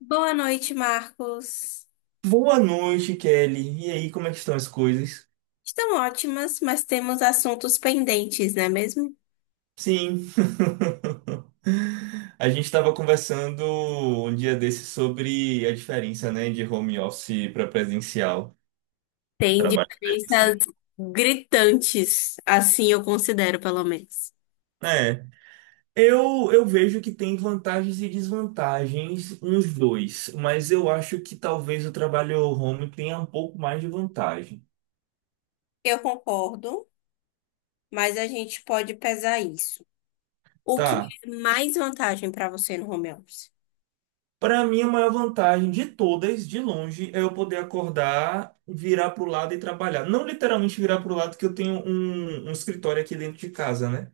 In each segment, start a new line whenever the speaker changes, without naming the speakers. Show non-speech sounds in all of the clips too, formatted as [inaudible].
Boa noite, Marcos.
Boa noite, Kelly. E aí, como é que estão as coisas?
Estão ótimas, mas temos assuntos pendentes, não é mesmo?
Sim. [laughs] A gente estava conversando um dia desse sobre a diferença, né, de home office para presencial,
Tem
trabalho presencial.
diferenças gritantes, assim eu considero, pelo menos.
É, eu vejo que tem vantagens e desvantagens nos dois, mas eu acho que talvez o trabalho home tenha um pouco mais de vantagem.
Eu concordo, mas a gente pode pesar isso. O que
Tá.
é mais vantagem para você no home office?
Para mim, a maior vantagem de todas, de longe, é eu poder acordar, virar pro lado e trabalhar. Não literalmente virar pro lado, que eu tenho um escritório aqui dentro de casa, né?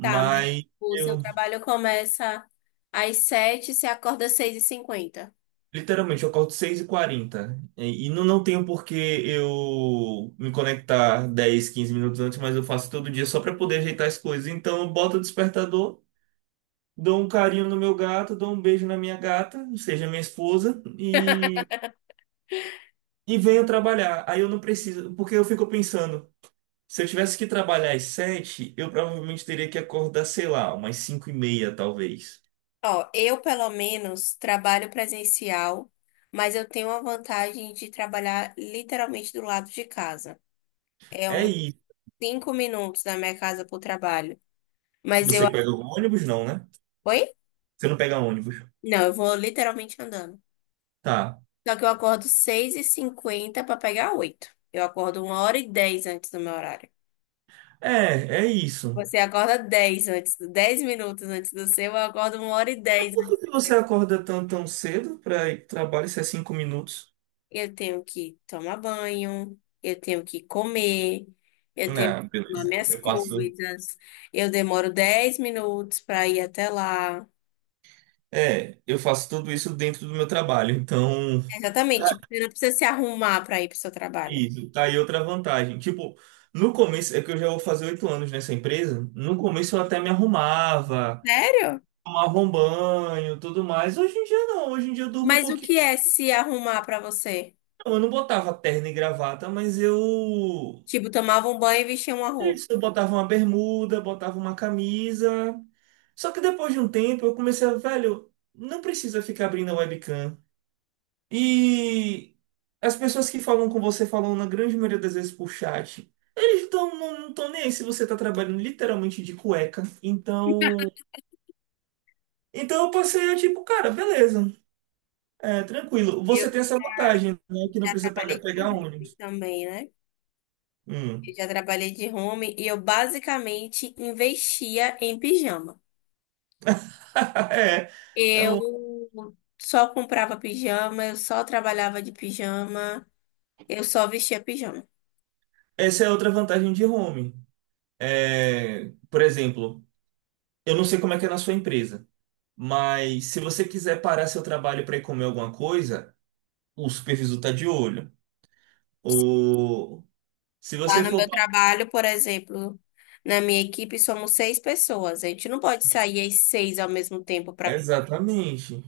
Tá, mas tipo, o seu
eu,
trabalho começa às 7 você acorda às 6h50.
literalmente, eu acordo 6h40. E não tenho por que eu me conectar 10, 15 minutos antes, mas eu faço todo dia só para poder ajeitar as coisas. Então, eu boto o despertador, dou um carinho no meu gato, dou um beijo na minha gata, ou seja minha esposa, e venho trabalhar. Aí eu não preciso, porque eu fico pensando. Se eu tivesse que trabalhar às sete, eu provavelmente teria que acordar, sei lá, umas 5h30, talvez.
Ó, eu pelo menos trabalho presencial, mas eu tenho a vantagem de trabalhar literalmente do lado de casa. É
É
uns
isso.
5 minutos da minha casa pro trabalho. Mas
Você
eu.
pega o ônibus? Não, né?
Oi?
Você não pega ônibus.
Não, eu vou literalmente andando.
Tá.
Só que eu acordo seis e cinquenta para pegar 8. Eu acordo 1 hora e 10 antes do meu horário.
É, é isso.
Você acorda 10 antes, 10 minutos antes do seu, eu acordo uma hora e
Mas
10
por que
antes.
que você acorda tão, tão cedo para ir pro trabalho se é 5 minutos?
Eu tenho que tomar banho, eu tenho que comer, eu tenho que
Não,
tomar
beleza.
minhas
Eu faço.
coisas, eu demoro 10 minutos para ir até lá.
É, eu faço tudo isso dentro do meu trabalho. Então,
Exatamente,
tá
você não precisa se arrumar para ir para o seu trabalho.
isso, tá aí outra vantagem. Tipo, no começo, é que eu já vou fazer 8 anos nessa empresa. No começo eu até me arrumava,
Sério?
tomava um banho, tudo mais. Hoje em dia não, hoje em dia eu durmo um
Mas o
pouquinho.
que é se arrumar para você?
Não, eu não botava terno e gravata, mas eu
Tipo, tomava um banho e vestia uma
é
roupa.
isso, eu botava uma bermuda, botava uma camisa. Só que depois de um tempo eu comecei a, velho, não precisa ficar abrindo a webcam. E as pessoas que falam com você falam na grande maioria das vezes por chat. Eles tão, não estão nem aí se você tá trabalhando literalmente de cueca. Então, eu passei a tipo, cara, beleza. É, tranquilo. Você tem
Eu
essa vantagem, né? Que não
já
precisa pagar,
trabalhei de
pegar
home
ônibus.
também, né? Eu
Hum.
já trabalhei de home e eu basicamente investia em pijama.
[laughs] É,
Eu só comprava pijama, eu só trabalhava de pijama, eu só vestia pijama.
essa é outra vantagem de home. É, por exemplo, eu não sei como é que é na sua empresa, mas se você quiser parar seu trabalho para ir comer alguma coisa, o supervisor tá de olho. Ou se
Lá
você
no
for
meu
pra-
trabalho, por exemplo, na minha equipe somos seis pessoas. A gente não pode sair as seis ao mesmo tempo para
Exatamente.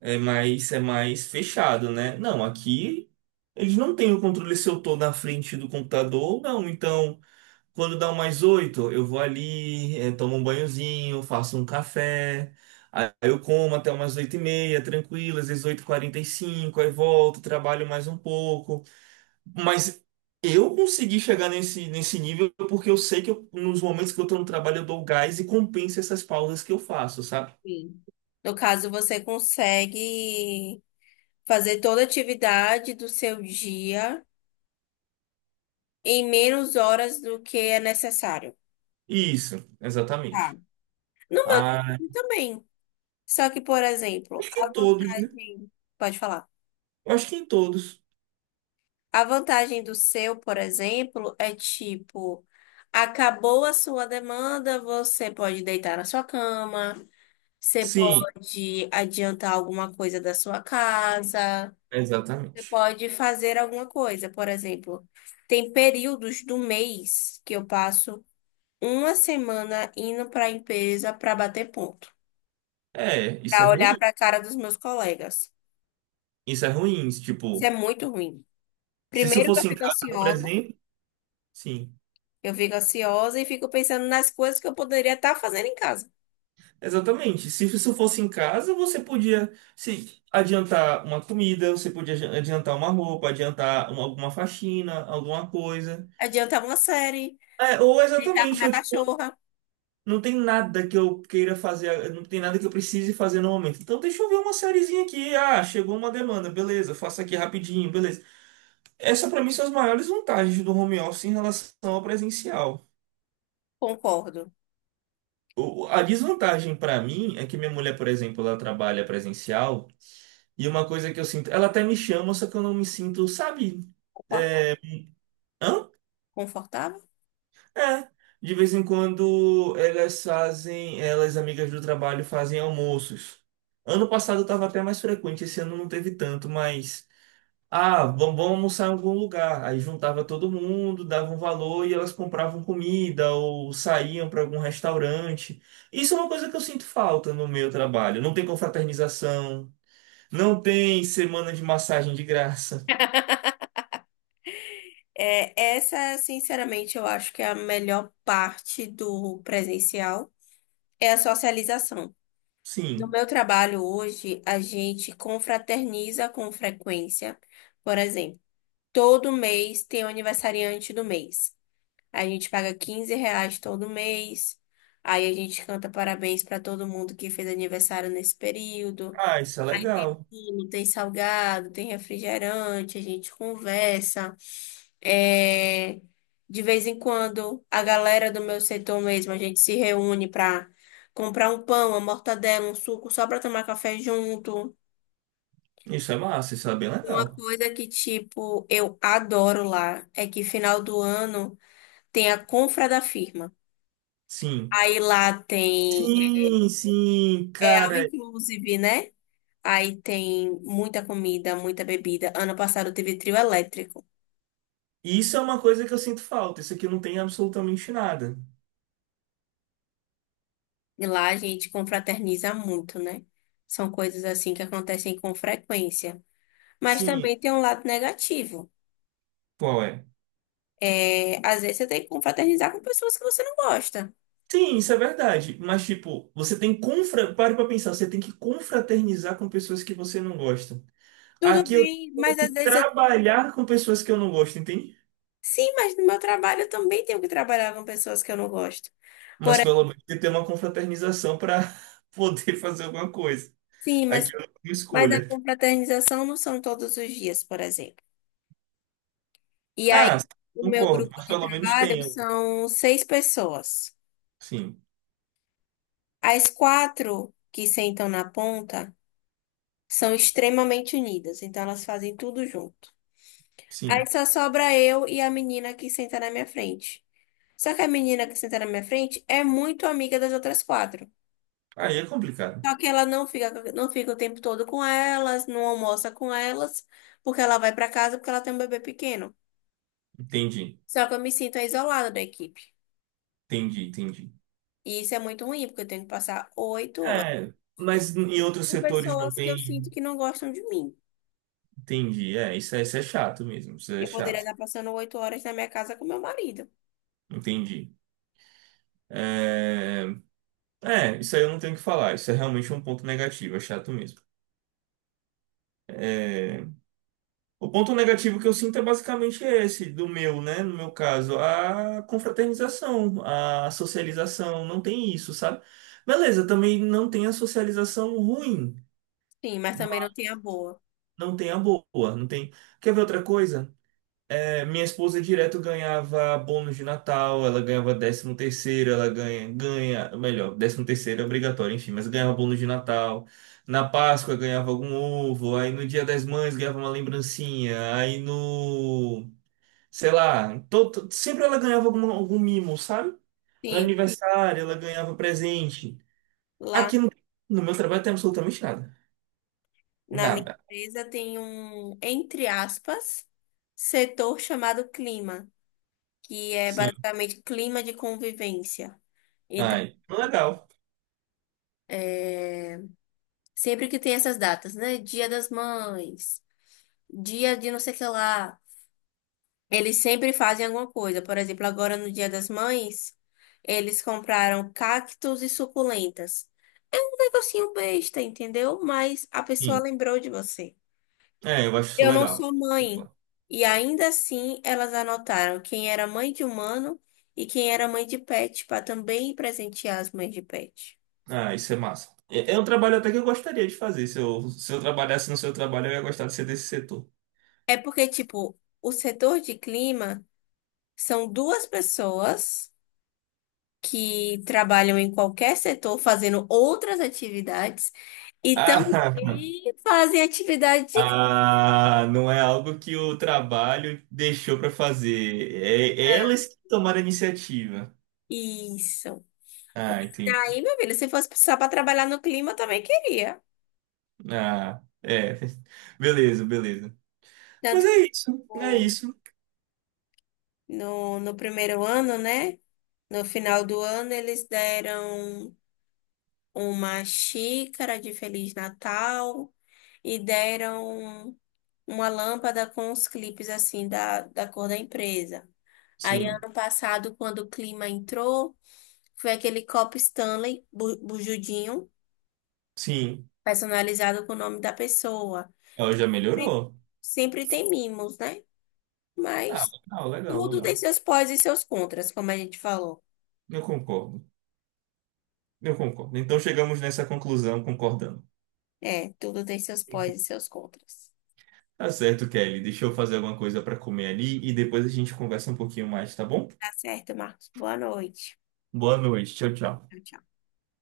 É mais fechado, né? Não, aqui eles não têm o controle se eu tô na frente do computador ou não. Então. Quando dá umas oito, eu vou ali, tomo um banhozinho, faço um café, aí eu como até umas 8h30, tranquilo, às vezes 8h45, aí volto, trabalho mais um pouco. Mas eu consegui chegar nesse nível porque eu sei que nos momentos que eu tô no trabalho eu dou gás e compensa essas pausas que eu faço, sabe?
comer. No caso, você consegue fazer toda a atividade do seu dia em menos horas do que é necessário.
Isso,
Tá.
exatamente.
No meu
Ah,
trabalho também. Só que, por exemplo,
acho que
a
em todos, né?
vantagem. Pode falar.
Eu acho que em todos.
A vantagem do seu, por exemplo, é tipo, acabou a sua demanda, você pode deitar na sua cama, você
Sim,
pode adiantar alguma coisa da sua casa, você
exatamente.
pode fazer alguma coisa. Por exemplo, tem períodos do mês que eu passo uma semana indo para a empresa para bater ponto,
É, isso é
para olhar
ruim.
para a cara dos meus colegas.
Isso é ruim,
Isso é
tipo.
muito ruim.
Se isso
Primeiro que eu
fosse em
fico
casa, por
ansiosa.
exemplo, sim.
Eu fico ansiosa e fico pensando nas coisas que eu poderia estar fazendo em casa.
Exatamente. Se isso fosse em casa, você podia se adiantar uma comida, você podia adiantar uma roupa, adiantar alguma faxina, alguma coisa.
Adiantar uma série,
É, ou
deitar com
exatamente,
minha
eu, tipo,
cachorra.
não tem nada que eu queira fazer, não tem nada que eu precise fazer no momento. Então deixa eu ver uma sériezinha aqui. Ah, chegou uma demanda, beleza, faço aqui rapidinho, beleza. Essa pra mim são as maiores vantagens do home office em relação ao presencial.
Concordo.
A desvantagem pra mim é que minha mulher, por exemplo, ela trabalha presencial e uma coisa que eu sinto, ela até me chama, só que eu não me sinto, sabe?
Confort-
Hã?
Confortável?
É. De vez em quando elas amigas do trabalho fazem almoços. Ano passado estava até mais frequente, esse ano não teve tanto, mas. Ah, vamos, vamos almoçar em algum lugar. Aí juntava todo mundo, dava um valor e elas compravam comida ou saíam para algum restaurante. Isso é uma coisa que eu sinto falta no meu trabalho. Não tem confraternização, não tem semana de massagem de graça.
É, essa, sinceramente, eu acho que é a melhor parte do presencial, é a socialização. No
Sim.
meu trabalho hoje, a gente confraterniza com frequência. Por exemplo, todo mês tem o aniversariante do mês. A gente paga R$ 15 todo mês. Aí a gente canta parabéns para todo mundo que fez aniversário nesse período.
Ah, isso é
Aí tem
legal.
bolo, tem salgado, tem refrigerante, a gente conversa. É, De vez em quando, a galera do meu setor mesmo, a gente se reúne para comprar um pão, uma mortadela, um suco, só para tomar café junto.
Isso é massa, isso é bem
Uma
legal.
coisa que, tipo, eu adoro lá é que final do ano tem a confra da firma.
Sim.
Aí lá tem,
Sim, sim,
é all
cara.
inclusive, né? Aí tem muita comida, muita bebida. Ano passado teve trio elétrico.
Isso é uma coisa que eu sinto falta. Isso aqui não tem absolutamente nada.
E lá a gente confraterniza muito, né? São coisas assim que acontecem com frequência. Mas
Sim.
também tem um lado negativo.
Qual é?
É, às vezes você tem que confraternizar com pessoas que você não gosta.
Sim, isso é verdade. Mas, tipo, você tem que Pare pra pensar, você tem que confraternizar com pessoas que você não gosta.
Tudo
Aqui eu
bem,
tenho
mas
que
às vezes eu...
trabalhar com pessoas que eu não gosto, entende?
Sim, mas no meu trabalho eu também tenho que trabalhar com pessoas que eu não gosto.
Mas
Por...
pelo menos tem que ter uma confraternização para [laughs] poder fazer alguma coisa.
Sim, mas,
Aqui eu não tenho
mas a
escolha.
confraternização não são todos os dias, por exemplo. E
Ah,
aí, o meu
concordo,
grupo
mas
de
pelo menos
trabalho
tenho.
são seis pessoas.
Sim,
As quatro que sentam na ponta são extremamente unidas, então elas fazem tudo junto. Aí
sim.
só sobra eu e a menina que senta na minha frente. Só que a menina que senta na minha frente é muito amiga das outras quatro.
Aí é complicado.
Só que ela não fica o tempo todo com elas, não almoça com elas, porque ela vai para casa porque ela tem um bebê pequeno.
Entendi,
Só que eu me sinto isolada da equipe.
entendi, entendi.
E isso é muito ruim, porque eu tenho que passar 8 horas
É, mas em outros
com
setores não
pessoas que eu sinto
tem.
que não gostam de mim.
Entendi. É, isso é chato mesmo. Isso é
Eu poderia
chato.
estar passando 8 horas na minha casa com meu marido.
Entendi. É, isso aí eu não tenho o que falar. Isso é realmente um ponto negativo, é chato mesmo. É, o ponto negativo que eu sinto é basicamente esse, do meu, né? No meu caso, a confraternização, a socialização, não tem isso, sabe? Beleza, também não tem a socialização ruim,
Sim, mas também
mas
não tem a boa.
não tem a boa, não tem. Quer ver outra coisa? É, minha esposa direto ganhava bônus de Natal, ela ganhava 13º, ela ganha, ganha, melhor, 13º é obrigatório, enfim, mas ganhava bônus de Natal. Na Páscoa ganhava algum ovo, aí no Dia das Mães ganhava uma lembrancinha, aí no, sei lá, todo, sempre ela ganhava alguma, algum mimo, sabe? No
Sim,
aniversário ela ganhava presente.
lá
Aqui no meu trabalho tem absolutamente nada.
na minha
Nada.
empresa tem um, entre aspas, setor chamado clima, que é
Sim.
basicamente clima de convivência. Então,
Ai, legal.
sempre que tem essas datas, né? Dia das Mães, dia de não sei o que lá. Eles sempre fazem alguma coisa. Por exemplo, agora no Dia das Mães, eles compraram cactos e suculentas. É um negocinho besta, entendeu? Mas a pessoa
Sim.
lembrou de você.
É, eu acho isso
Eu não
legal.
sou mãe. E ainda assim, elas anotaram quem era mãe de humano e quem era mãe de pet, para também presentear as mães de pet.
Ah, isso é massa. É um trabalho até que eu gostaria de fazer. Se eu trabalhasse no seu trabalho, eu ia gostar de ser desse setor.
É porque, tipo, o setor de clima são duas pessoas que trabalham em qualquer setor fazendo outras atividades. E
Ah,
também fazem atividade
[laughs]
de graça.
ah, não é algo que o trabalho deixou para fazer. É elas que tomaram a iniciativa.
Isso.
Ah, entendi.
Daí, meu filho, se fosse precisar para trabalhar no clima, eu também queria.
Ah, é. [laughs] Beleza, beleza. Mas
Tanto que
é isso, é
o-
isso.
no primeiro ano, né? No final do ano, eles deram uma xícara de Feliz Natal e deram uma lâmpada com os clipes, assim, da cor da empresa. Aí,
Sim,
ano passado, quando o clima entrou, foi aquele copo Stanley bujudinho
sim.
personalizado com o nome da pessoa.
Ela já
Sempre,
melhorou.
sempre tem mimos, né?
Ah,
Mas
legal, legal,
tudo tem
legal.
seus pós e seus contras, como a gente falou.
Eu concordo, eu concordo. Então chegamos nessa conclusão concordando.
É, tudo tem seus pós e seus contras.
Tá certo, Kelly. Deixa eu fazer alguma coisa para comer ali e depois a gente conversa um pouquinho mais, tá bom?
Tá certo, Marcos. Boa noite.
Boa noite. Tchau, tchau.
Tchau, tchau.